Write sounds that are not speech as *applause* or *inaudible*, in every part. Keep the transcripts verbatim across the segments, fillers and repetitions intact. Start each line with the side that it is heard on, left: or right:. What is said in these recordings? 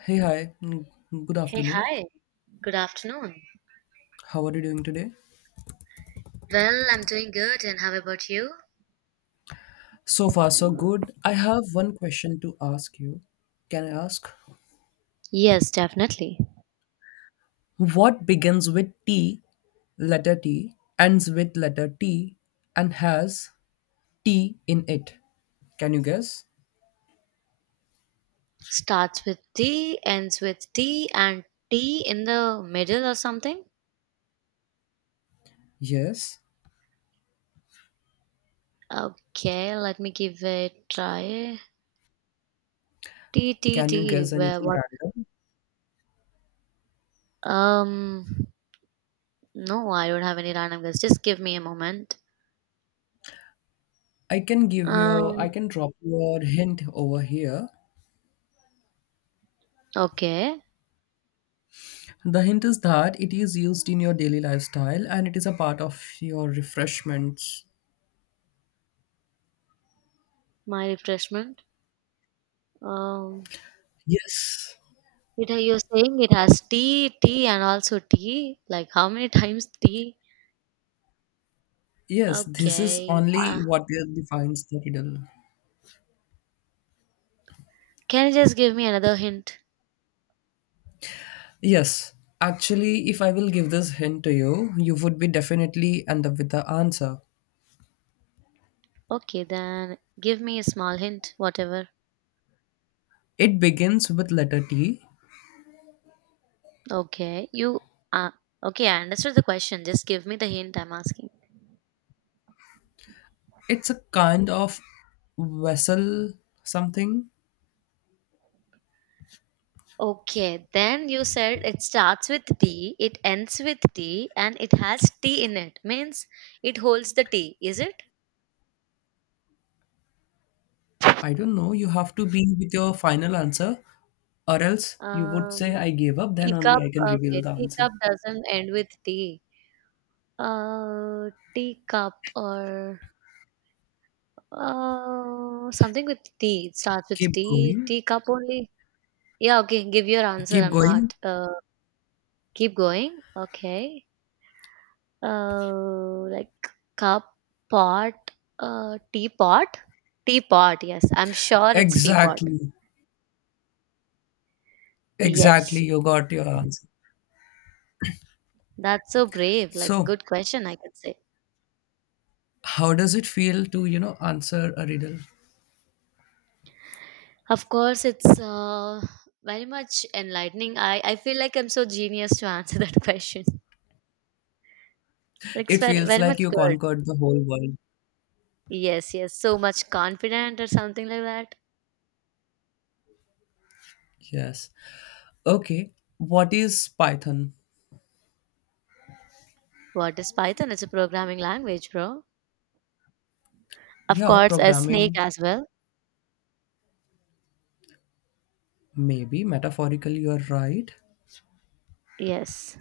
left: Hey, hi. Mm, Good
right: Hey,
left: afternoon.
right: hi. Good afternoon.
left: How are you doing today?
right: Well, I'm doing good, and how about you?
left: So far, so good. I have one question to ask you. Can I ask?
right: Yes, definitely.
left: What begins with T, letter T, ends with letter T, and has T in it? Can you guess?
right: Starts with T, ends with T, and T in the middle or something?
left: Yes.
right: Okay, let me give it a try. T, T,
left: Can you
right: T.
left: guess
right: Where,
left: anything
right: what?
left: random?
right: Um, no, I don't have any random guess. Just give me a moment.
left: I can give you,
right: Um,
left: I can drop you a hint over here.
right: okay.
left: The hint is that it is used in your daily lifestyle and it is a part of your refreshments.
right: My refreshment. Um,
left: Yes.
right: it, you're saying it has T, T, and also T? Like, how many *laughs* times T?
left: Yes, this is
right: Okay. Uh,
left: only what defines the riddle.
right: can you just give me another hint?
left: Yes, actually, if I will give this hint to you, you would be definitely end up with the answer.
right: Okay, then give me a small hint, whatever.
left: It begins with letter T.
right: Okay, you. Uh, okay, I understood the question. Just give me the hint I'm asking.
left: It's a kind of vessel something.
right: Okay, then you said it starts with T, it ends with T, and it has T in it. Means it holds the T, is it?
left: I don't know. You have to be with your final answer, or else you would say,
right: Um,
left: I gave up, then only
right: Teacup.
left: I can reveal
right: Okay,
left: the answer.
right: teacup doesn't end with T. Uh, teacup or Uh, something with T. It starts with
left: Keep
right: T.
left: going.
right: T cup only. Yeah, okay. Give your answer.
left: Keep
right: I'm
left: going.
right: not. Uh, keep going. Okay. Uh, like cup, pot, uh, teapot, teapot. Yes, I'm sure it's teapot.
left: Exactly. Exactly.
right: Yes,
left: You got your answer.
right: that's so brave. Like a
left: So,
right: good question, I could say.
left: how does it feel to, you know, answer a riddle?
right: Of course, it's uh, very much enlightening. I I feel like I'm so genius to answer *laughs* that question. Like it's
left: It
right: very
left: feels
right: very
left: like
right: much
left: you
right: good.
left: conquered the whole world.
right: Yes, yes. So much confident or something like that.
left: Yes. Okay. What is Python?
right: What is Python? It's a programming language, bro. Of
left: Yeah,
right: course, a snake
left: programming,
right: as well.
left: maybe. Metaphorically, you're right.
right: Yes.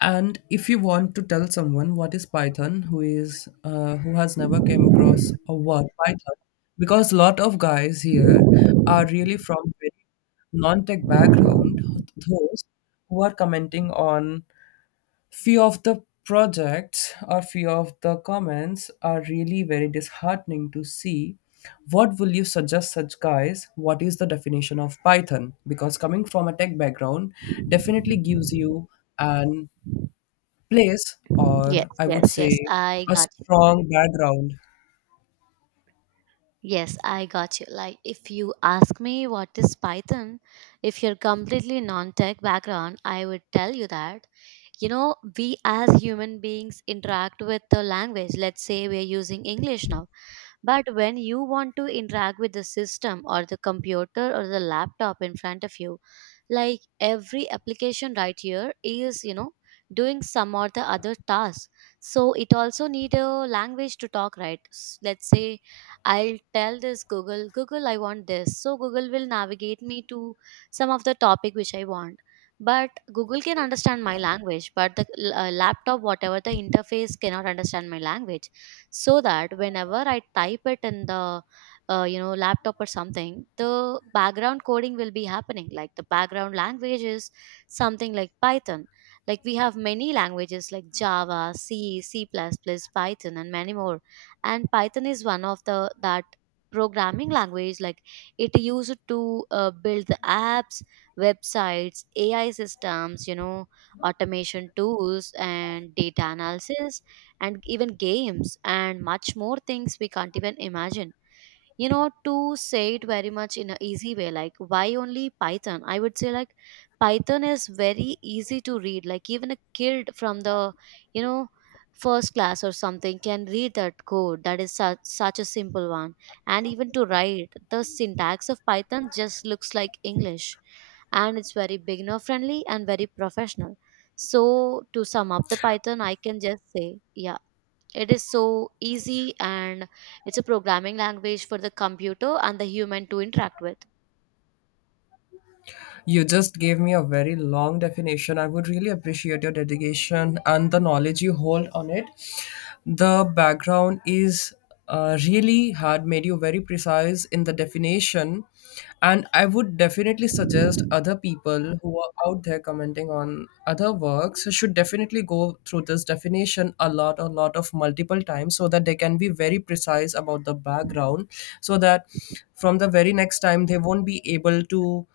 left: And if you want to tell someone what is Python, who is uh, who has never came across a word Python, because lot of guys here are really from very non-tech background, those who are commenting on few of the projects or few of the comments are really very disheartening to see. What will you suggest such guys? What is the definition of Python? Because coming from a tech background definitely gives you an place, or
right: Yes,
left: I would
right: yes,
left: say
right: yes. I
left: a
right: got you.
left: strong background.
right: Yes, I got you. Like, if you ask me what is Python, if you're completely non tech background, I would tell you that, you know, we as human beings interact with the language. Let's say we're using English now. But when you want to interact with the system or the computer or the laptop in front of you, like every application right here is, you know, doing some or the other task. So it also need a language to talk, right? S- Let's say I'll tell this Google, Google, I want this. So Google will navigate me to some of the topic which I want. But Google can understand my language, but the uh, laptop, whatever the interface, cannot understand my language, so that whenever I type it in the uh, you know, laptop or something, the background coding will be happening. Like the background language is something like Python. Like we have many languages like Java, C, C plus plus, Python and many more, and Python is one of the that programming language. Like it used to uh, build the apps, websites, A I systems, you know, automation tools and data analysis and even games and much more things we can't even imagine. You know, to say it very much in an easy way, like why only Python, I would say, like Python is very easy to read. Like even a kid from the, you know, first class or something can read that code, that is such, such a simple one, and even to write the syntax of Python just looks like English, and it's very beginner friendly and very professional. So to sum up the Python, I can just say, yeah, it is so easy and it's a programming language for the computer and the human to interact with.
left: You just gave me a very long definition. I would really appreciate your dedication and the knowledge you hold on it. The background is uh, really had made you very precise in the definition, and I would definitely suggest other people who are out there commenting on other works should definitely go through this definition a lot, a lot of multiple times so that they can be very precise about the background, so that from the very next time they won't be able to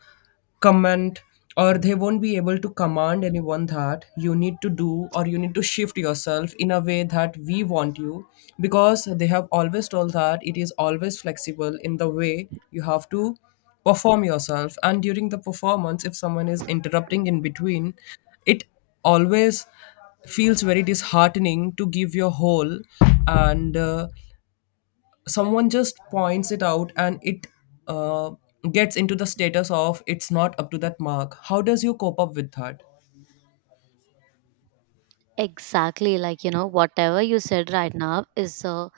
left: comment, or they won't be able to command anyone that you need to do or you need to shift yourself in a way that we want you, because they have always told that it is always flexible in the way you have to perform yourself. And during the performance, if someone is interrupting in between, it always feels very disheartening to give your whole, and uh, someone just points it out and it uh, gets into the status of it's not up to that mark. How does you cope up with that?
right: Exactly, like you know, whatever you said right now is uh,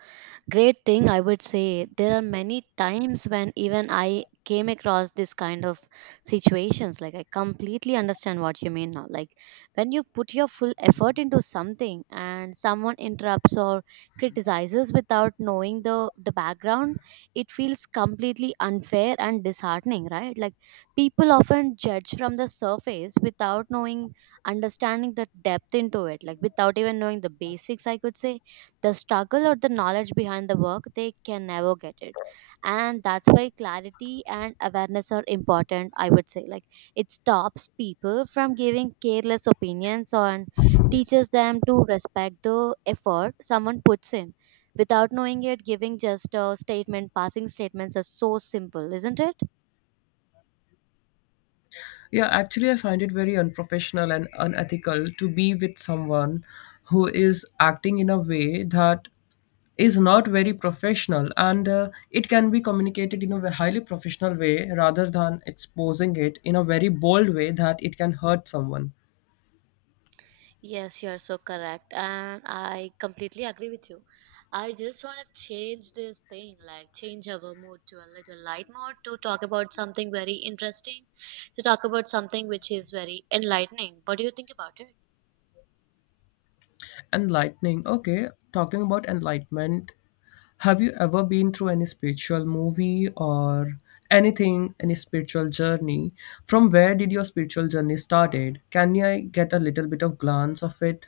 right: great thing, I would say. There are many times when even I came across this kind of situations. Like, I completely understand what you mean now. Like, when you put your full effort into something and someone interrupts or criticizes without knowing the, the background, it feels completely unfair and disheartening, right? Like, people often judge from the surface without knowing, understanding the depth into it, like, without even knowing the basics, I could say the struggle or the knowledge behind the work, they can never get it. And that's why clarity and awareness are important, I would say. Like it stops people from giving careless opinions and teaches them to respect the effort someone puts in. Without knowing it, giving just a statement, passing statements are so simple, isn't it?
left: Yeah, actually, I find it very unprofessional and unethical to be with someone who is acting in a way that is not very professional, and uh, it can be communicated in a ve- highly professional way rather than exposing it in a very bold way that it can hurt someone.
right: Yes, you are so correct. And I completely agree with you. I just want to change this thing, like change our mood to a little light mode to talk about something very interesting, to talk about something which is very enlightening. What do you think about it?
left: Enlightening. Okay, talking about enlightenment, have you ever been through any spiritual movie or anything, any spiritual journey? From where did your spiritual journey started? Can I get a little bit of glance of it?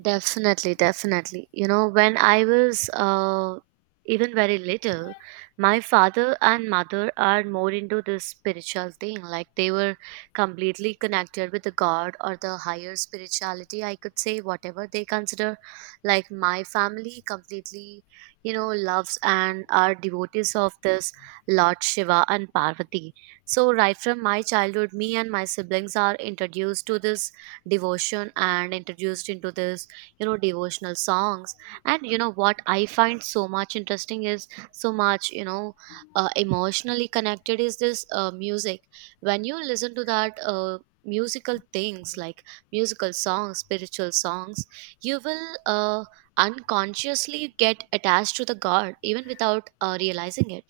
right: Definitely, definitely. You know, when I was uh, even very little, my father and mother are more into this spiritual thing. Like they were completely connected with the God or the higher spirituality, I could say, whatever they consider. Like my family completely, you know, loves and are devotees of this Lord Shiva and Parvati. So, right from my childhood, me and my siblings are introduced to this devotion and introduced into this, you know, devotional songs. And you know what I find so much interesting is so much, you know, uh, emotionally connected is this uh, music. When you listen to that uh, musical things, like musical songs, spiritual songs, you will uh, unconsciously get attached to the God even without uh, realizing it.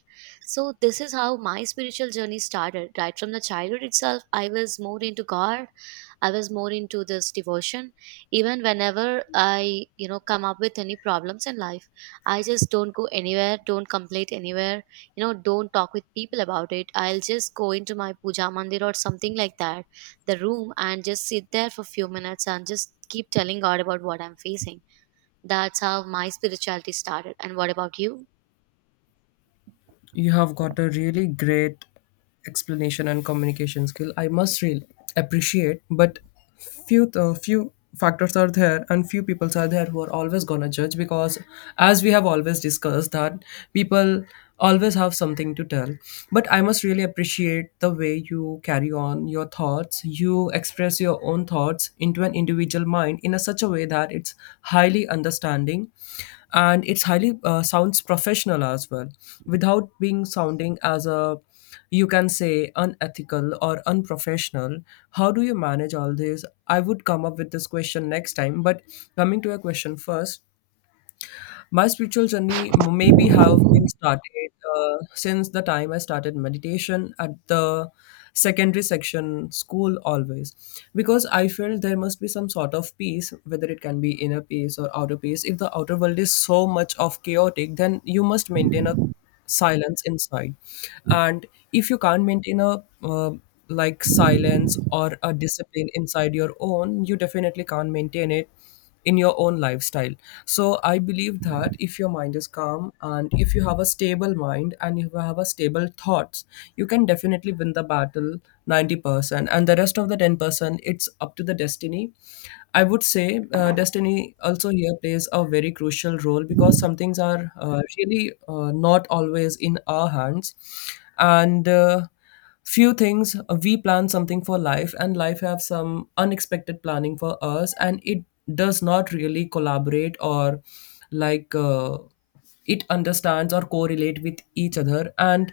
right: So this is how my spiritual journey started. Right from the childhood itself I was more into God, I was more into this devotion. Even whenever I, you know, come up with any problems in life, I just don't go anywhere, don't complain anywhere, you know, don't talk with people about it. I'll just go into my puja mandir or something like that, the room, and just sit there for a few minutes and just keep telling God about what I'm facing. That's how my spirituality started. And what about you?
left: You have got a really great explanation and communication skill. I must really appreciate, but few uh, few factors are there and few people are there who are always gonna judge, because as we have always discussed that people always have something to tell. But I must really appreciate the way you carry on your thoughts, you express your own thoughts into an individual mind in a such a way that it's highly understanding, and it's highly uh, sounds professional as well, without being sounding as a, you can say, unethical or unprofessional. How do you manage all this? I would come up with this question next time, but coming to a question first, my spiritual journey m- maybe have been started uh, since the time I started meditation at the secondary section school, always, because I felt there must be some sort of peace, whether it can be inner peace or outer peace. If the outer world is so much of chaotic, then you must maintain a silence inside. And if you can't maintain a uh, like silence or a discipline inside your own, you definitely can't maintain it in your own lifestyle. So I believe that if your mind is calm and if you have a stable mind and you have a stable thoughts, you can definitely win the battle ninety percent, and the rest of the ten percent, it's up to the destiny, I would say. Uh, destiny also here plays a very crucial role, because some things are uh, really uh, not always in our hands. And uh, few things, uh, we plan something for life and life have some unexpected planning for us, and it does not really collaborate or like uh, it understands or correlate with each other. And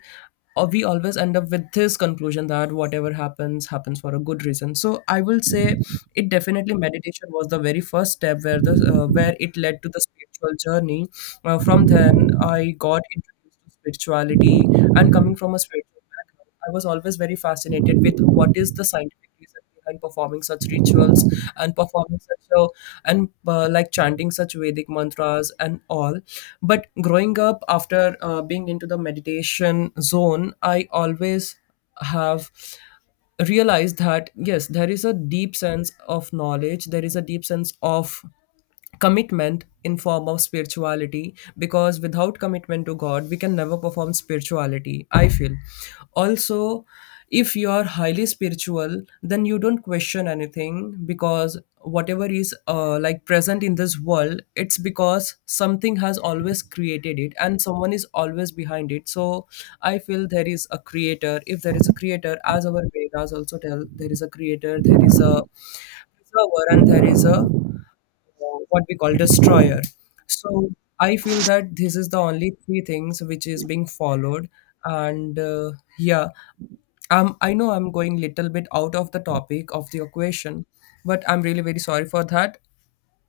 left: uh, we always end up with this conclusion that whatever happens happens for a good reason. So I will say it definitely meditation was the very first step where the uh, where it led to the spiritual journey. Uh, from then I got introduced to spirituality, and coming from a spiritual background, I was always very fascinated with what is the scientific reason behind performing such rituals and performing such a, and uh, like chanting such Vedic mantras and all. But growing up after uh, being into the meditation zone, I always have realize that yes, there is a deep sense of knowledge, there is a deep sense of commitment in form of spirituality, because without commitment to god we can never perform spirituality, I feel. Also, if you are highly spiritual, then you don't question anything, because whatever is uh, like present in this world, it's because something has always created it and someone is always behind it. So I feel there is a creator. If there is a creator, as our vedas also tell, there is a creator, there is a preserver, and there is a what we call destroyer. So I feel that this is the only three things which is being followed, and uh, yeah, um, I know I'm going little bit out of the topic of the equation, but I'm really very sorry for that.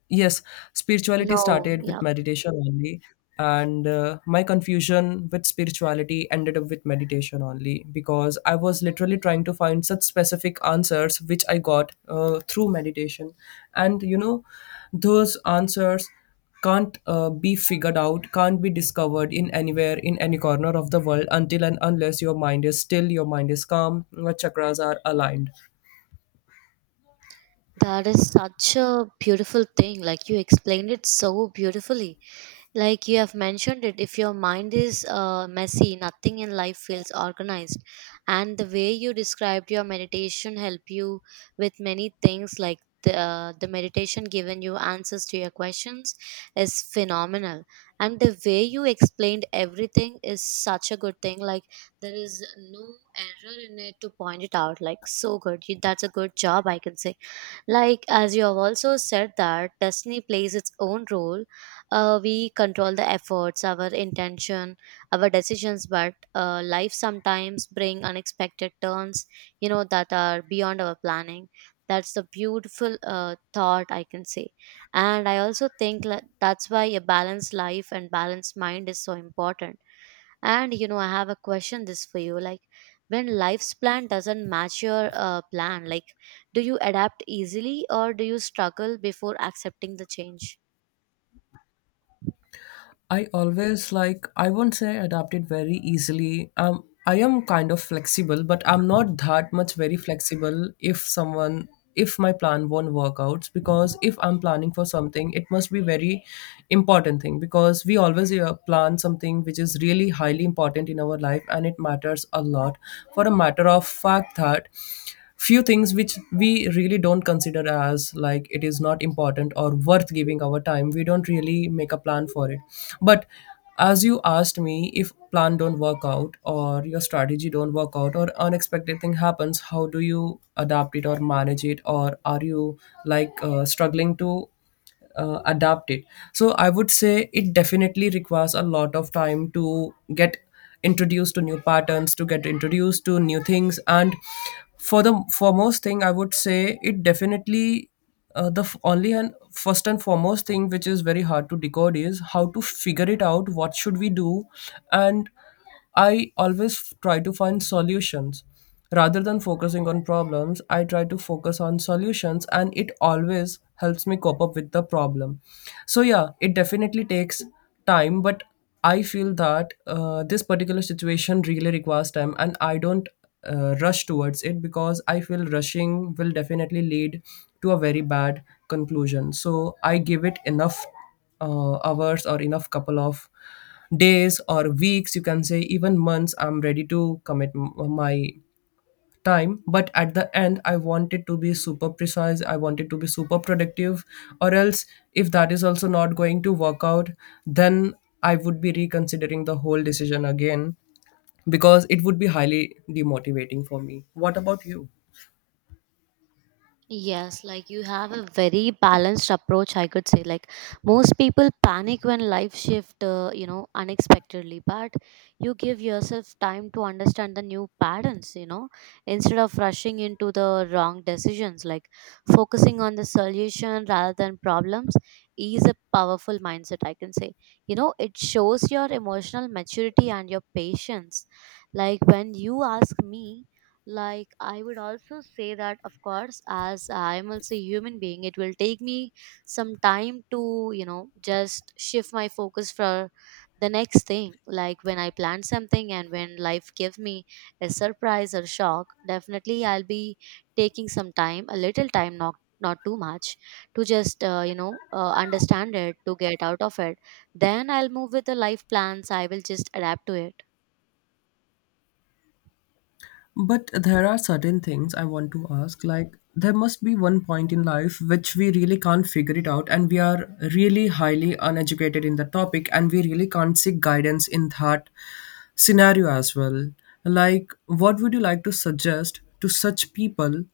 left: Yes, spirituality
right: No.
left: started with
right: Yeah,
left: meditation only, and uh, my confusion with spirituality ended up with meditation only, because I was literally trying to find such specific answers which I got uh, through meditation. And you know, those answers can't uh, be figured out, can't be discovered in anywhere in any corner of the world until and unless your mind is still, your mind is calm, your chakras are aligned.
right: that is such a beautiful thing. Like you explained it so beautifully, like you have mentioned it, if your mind is uh, messy, nothing in life feels organized. And the way you described your meditation help you with many things, like the, uh, the meditation given you answers to your questions is phenomenal. And the way you explained everything is such a good thing. Like there is no error in it to point it out, like so good. You- that's a good job, I can say. Like as you have also said that destiny plays its own role, uh, we control the efforts, our intention, our decisions, but uh, life sometimes bring unexpected turns, you know, that are beyond our planning. That's the beautiful uh, thought, I can say. And I also think la- that's why a balanced life and balanced mind is so important. And you know, I have a question this for you. Like, when life's plan doesn't match your uh, plan, like, do you adapt easily or do you struggle before accepting the change?
left: I always, like, I won't say adapted very easily. Um, I am kind of flexible, but I'm not that much very flexible if someone, if my plan won't work out. Because if I'm planning for something, it must be very important thing, because we always uh, plan something which is really highly important in our life and it matters a lot. For a matter of fact that few things which we really don't consider as like it is not important or worth giving our time, we don't really make a plan for it. But as you asked me, if plan don't work out or your strategy don't work out or unexpected thing happens, how do you adapt it or manage it, or are you like uh, struggling to uh, adapt it? So I would say it definitely requires a lot of time to get introduced to new patterns, to get introduced to new things. And for the foremost thing, I would say it definitely, uh, the f- only and first and foremost thing which is very hard to decode is how to figure it out what should we do. And I always f- try to find solutions. Rather than focusing on problems, I try to focus on solutions, and it always helps me cope up with the problem. So, yeah, it definitely takes time, but I feel that uh, this particular situation really requires time, and I don't uh, rush towards it, because I feel rushing will definitely lead to a very bad conclusion. So I give it enough uh, hours or enough couple of days or weeks, you can say even months. I'm ready to commit m- uh, my time, but at the end I want it to be super precise, I want it to be super productive. Or else, if that is also not going to work out, then I would be reconsidering the whole decision again, because it would be highly demotivating for me. What about you?
right: Yes, like you have a very balanced approach, I could say. Like most people panic when life shift, uh, you know, unexpectedly, but you give yourself time to understand the new patterns, you know, instead of rushing into the wrong decisions. Like focusing on the solution rather than problems is a powerful mindset, I can say. You know, it shows your emotional maturity and your patience. Like when you ask me, like I would also say that of course, as I'm also a human being, it will take me some time to, you know, just shift my focus for the next thing. Like when I plan something and when life gives me a surprise or shock, definitely I'll be taking some time, a little time, not not too much, to just uh, you know, uh, understand it, to get out of it. Then I'll move with the life plans. I will just adapt to it.
left: But there are certain things I want to ask. Like, there must be one point in life which we really can't figure it out, and we are really highly uneducated in the topic, and we really can't seek guidance in that scenario as well. Like, what would you like to suggest to such people?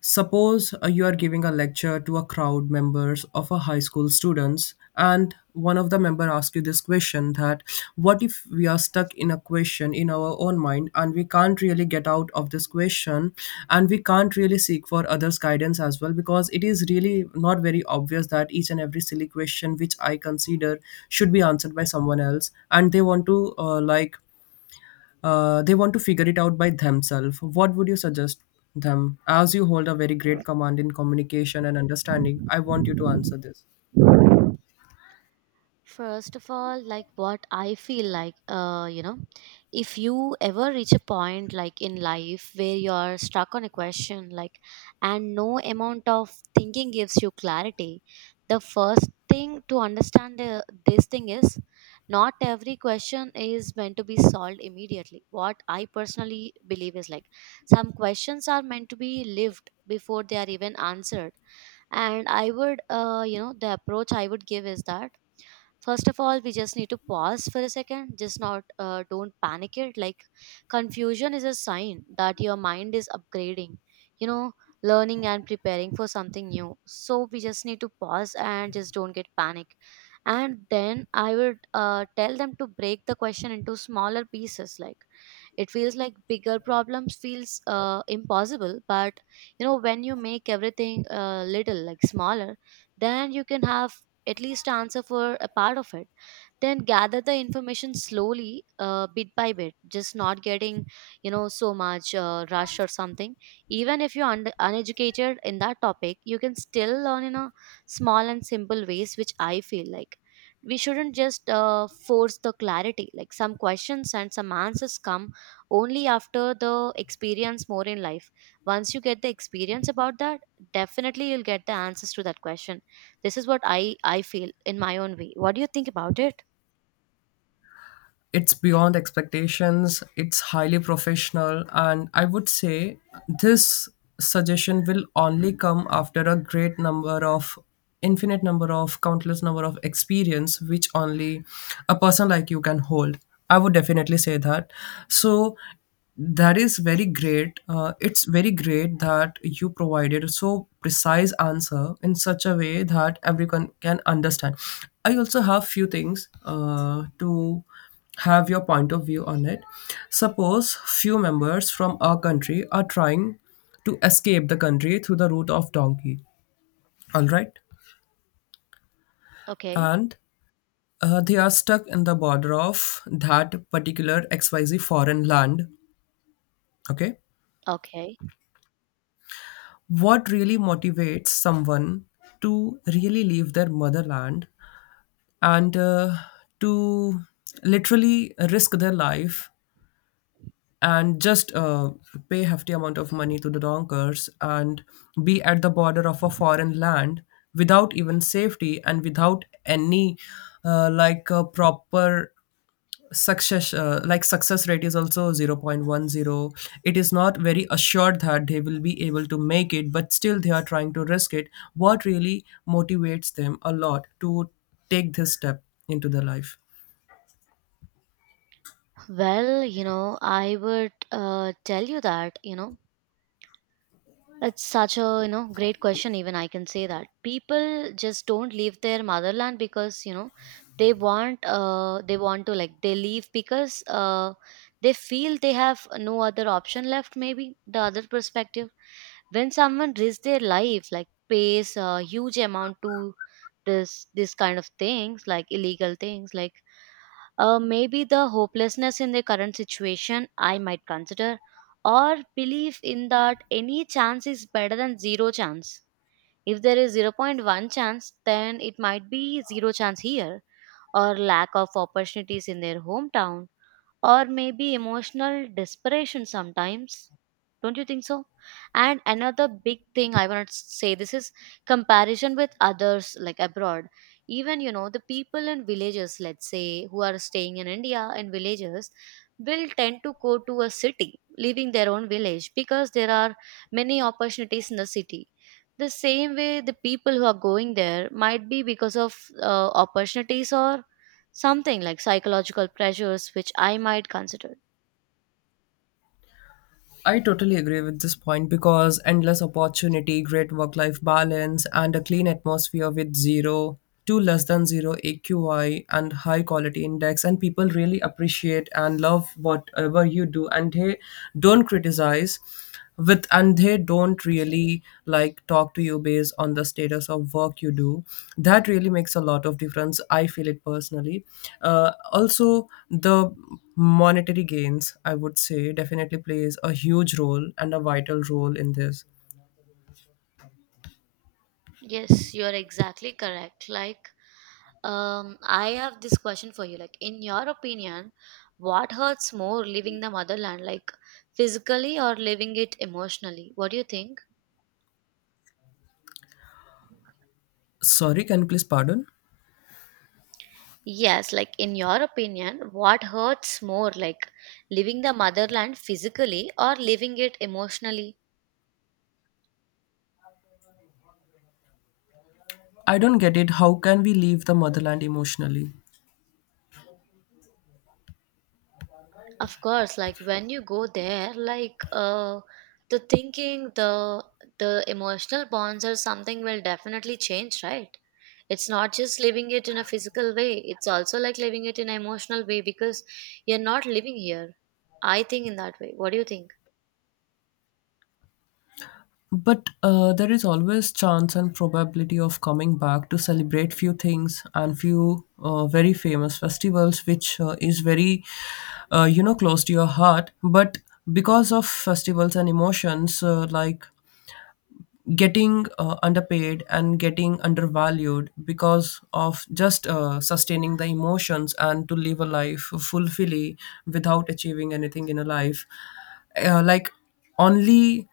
left: Suppose uh, you are giving a lecture to a crowd members of a high school students and one of the member asks you this question that what if we are stuck in a question in our own mind and we can't really get out of this question, and we can't really seek for others guidance as well, because it is really not very obvious that each and every silly question which I consider should be answered by someone else and they want to uh, like uh, they want to figure it out by themselves. What would you suggest them? As you hold a very great command in communication and understanding, I want you to answer this.
right: First of all, like what I feel like, uh, you know, if you ever reach a point like in life where you're stuck on a question, like, and no amount of thinking gives you clarity, the first thing to understand uh, this thing is not every question is meant to be solved immediately. What I personally believe is like some questions are meant to be lived before they are even answered. And I would, uh, you know, the approach I would give is that first of all we just need to pause for a second, just not uh, don't panic it. Like confusion is a sign that your mind is upgrading, you know, learning and preparing for something new. So we just need to pause and just don't get panic. And then I would uh, tell them to break the question into smaller pieces. Like it feels like bigger problems feels uh, impossible, but you know, when you make everything uh, little, like smaller, then you can have at least answer for a part of it. Then gather the information slowly, uh, bit by bit, just not getting, you know, so much uh, rush or something. Even if you're un- uneducated in that topic, you can still learn in a small and simple ways, which I feel like we shouldn't just uh, force the clarity. Like some questions and some answers come only after the experience more in life. Once you get the experience about that, definitely you'll get the answers to that question. This is what I I feel in my own way. What do you think about it?
left: It's beyond expectations, it's highly professional, and I would say this suggestion will only come after a great number of, infinite number of, countless number of experience which only a person like you can hold. I would definitely say that. So that is very great, uh, it's very great that you provided a so precise answer in such a way that everyone can understand. I also have few things uh, to have your point of view on it. Suppose few members from our country are trying to escape the country through the route of donkey. All right.
right: Okay.
left: And uh, they are stuck in the border of that particular X Y Z foreign land. Okay.
right: Okay.
left: What really motivates someone to really leave their motherland and uh, to literally risk their life and just uh, pay hefty amount of money to the donkers and be at the border of a foreign land without even safety and without any uh, like uh, proper success, uh, like success rate is also zero point one zero. It is not very assured that they will be able to make it, but still they are trying to risk it. What really motivates them a lot to take this step into their life?
right: Well, you know, I would uh, tell you that, you know, that's such a, you know, great question. Even I can say that people just don't leave their motherland because, you know, they want, uh they want to like they leave because uh they feel they have no other option left. Maybe the other perspective, when someone risks their life, like pays a huge amount to this this kind of things, like illegal things, like uh, maybe the hopelessness in the current situation I might consider, or belief in that any chance is better than zero chance. If there is zero point zero point one chance, then it might be zero chance here, or lack of opportunities in their hometown, or maybe emotional desperation sometimes. Don't you think so? And another big thing I want to say this is comparison with others like abroad. Even, you know, the people in villages, let's say, who are staying in India in villages, will tend to go to a city, leaving their own village because there are many opportunities in the city. The same way, the people who are going there might be because of uh, opportunities or something like psychological pressures, which I might consider.
left: I totally agree with this point because endless opportunity, great work life balance, and a clean atmosphere with zero to less than zero A Q I and high quality index, and people really appreciate and love whatever you do, and they don't criticize with, and they don't really like talk to you based on the status of work you do. That really makes a lot of difference, I feel it personally. Uh, also, the monetary gains I would say definitely plays a huge role and a vital role in this.
right: Yes, you're exactly correct. Like, um, I have this question for you. Like, in your opinion, what hurts more, leaving the motherland, like physically, or leaving it emotionally? What do you think?
left: Sorry, can you please pardon?
right: Yes, like in your opinion, what hurts more, like leaving the motherland physically or leaving it emotionally?
left: I don't get it, how can we leave the motherland emotionally?
right: Of course, like when you go there, like uh the thinking, the the emotional bonds or something will definitely change, right? It's not just living it in a physical way, it's also like living it in an emotional way, because you're not living here. I think in that way. What do you think?
left: But uh, there is always chance and probability of coming back to celebrate few things and few uh, very famous festivals, which uh, is very, uh, you know, close to your heart. But because of festivals and emotions, uh, like getting uh, underpaid and getting undervalued because of just uh, sustaining the emotions and to live a life fulfilly without achieving anything in a life, uh, like only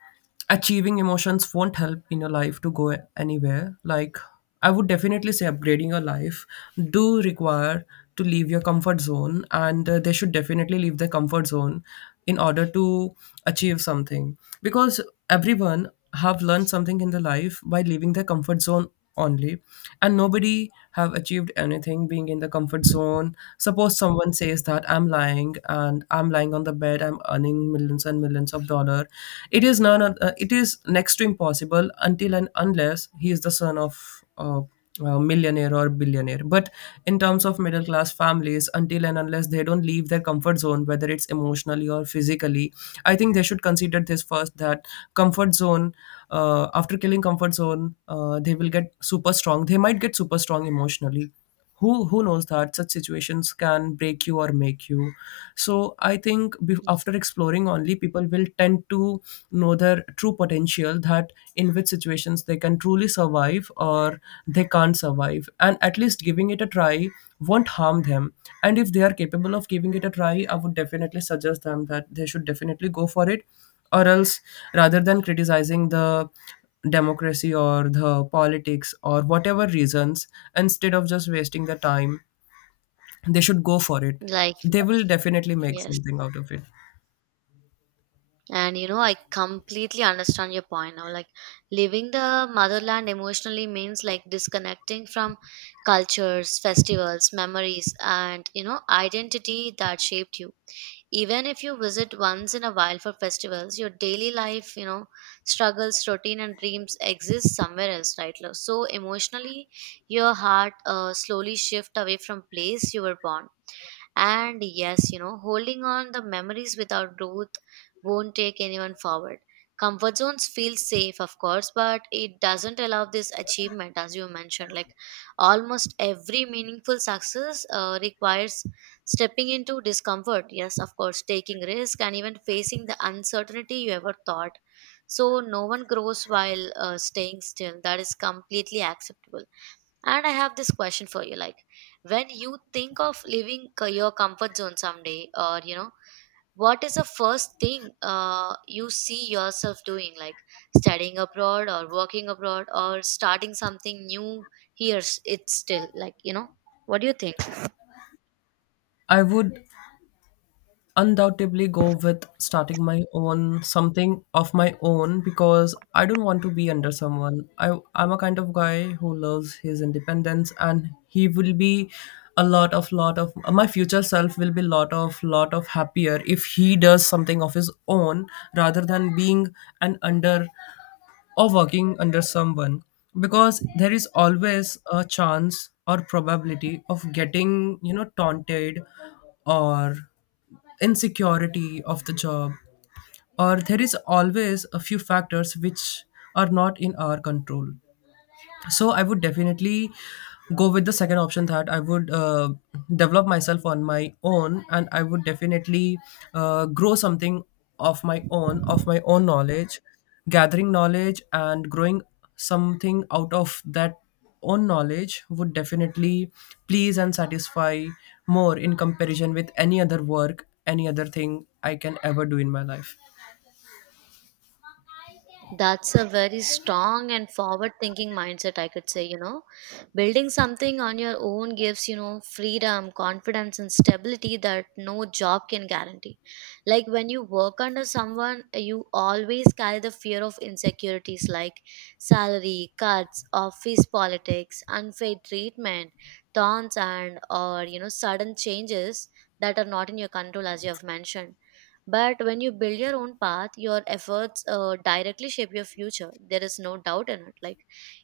left: achieving emotions won't help in your life to go anywhere. Like, I would definitely say upgrading your life do require to leave your comfort zone, and uh, they should definitely leave their comfort zone in order to achieve something. Because everyone have learned something in their life by leaving their comfort zone only, and nobody have achieved anything being in the comfort zone. Suppose someone says that I'm lying and I'm lying on the bed, I'm earning millions and millions of dollar. It is none. Oth- uh, it is next to impossible until and unless he is the son of uh, uh, millionaire or billionaire, but in terms of middle class families, until and unless they don't leave their comfort zone, whether it's emotionally or physically, I think they should consider this first, that comfort zone, uh, after killing comfort zone, uh, they will get super strong, they might get super strong emotionally. Who who knows that such situations can break you or make you. So I think, bef- after exploring only, people will tend to know their true potential, that in which situations they can truly survive or they can't survive, and at least giving it a try won't harm them. And if they are capable of giving it a try, I would definitely suggest them that they should definitely go for it. Or else, rather than criticizing the democracy or the politics or whatever reasons, instead of just wasting the time, they should go for it.
right: Like,
left: They will definitely make
right: yes.
left: something out of it.
right: And you know, I completely understand your point now. Like, leaving the motherland emotionally means like disconnecting from cultures, festivals, memories, and you know, identity that shaped you. Even if you visit once in a while for festivals, your daily life, you know, struggles, routine, and dreams exist somewhere else, right? Lo- So, emotionally, your heart uh, slowly shift away from place you were born, and yes, you know, holding on the memories without growth won't take anyone forward. Comfort zones feel safe, of course, but it doesn't allow this achievement, as you mentioned. Like almost every meaningful success uh, requires stepping into discomfort. Yes, of course, taking risk and even facing the uncertainty you ever thought. So no one grows while uh, staying still. That is completely acceptable, and I have this question for you, like, when you think of leaving co- your comfort zone someday, or you know, what is the first thing uh, you see yourself doing? Like studying abroad or working abroad or starting something new here? s- It's still like, you know, what do you think?
left: I would undoubtedly go with starting my own, something of my own, because I don't want to be under someone. I I'm a kind of guy who loves his independence and he will be a lot of, lot of my future self will be lot of lot of happier if he does something of his own rather than being an under, or working under someone, because there is always a chance or probability of getting, you know, taunted, or insecurity of the job, or there is always a few factors which are not in our control. So I would definitely go with the second option, that I would uh, develop myself on my own, and I would definitely uh, grow something of my own, of my own knowledge. Gathering knowledge and growing something out of that own knowledge would definitely please and satisfy more in comparison with any other work, any other thing I can ever do in my life.
right: That's a very strong and forward thinking mindset, I could say. You know, building something on your own gives, you know, freedom, confidence, and stability that no job can guarantee. Like when you work under someone, you always carry the fear of insecurities, like salary, cuts, office politics, unfair treatment, taunts, and or you know, sudden changes that are not in your control, as you have mentioned. But when you build your own path, your efforts uh, directly shape your future. There is no doubt in it. Like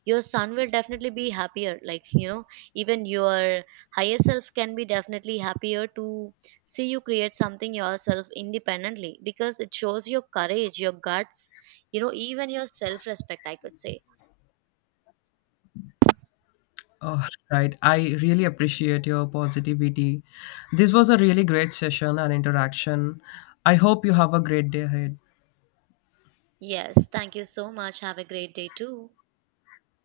right: your son will definitely be happier. Like, you know, even your higher self can be definitely happier to see you create something yourself independently, because it shows your courage, your guts, you know, even your self respect, I could say.
left: Oh, right. I really appreciate your positivity. This was a really great session and interaction. I hope you have a great day ahead.
right: Yes, thank you so much. Have a great day too.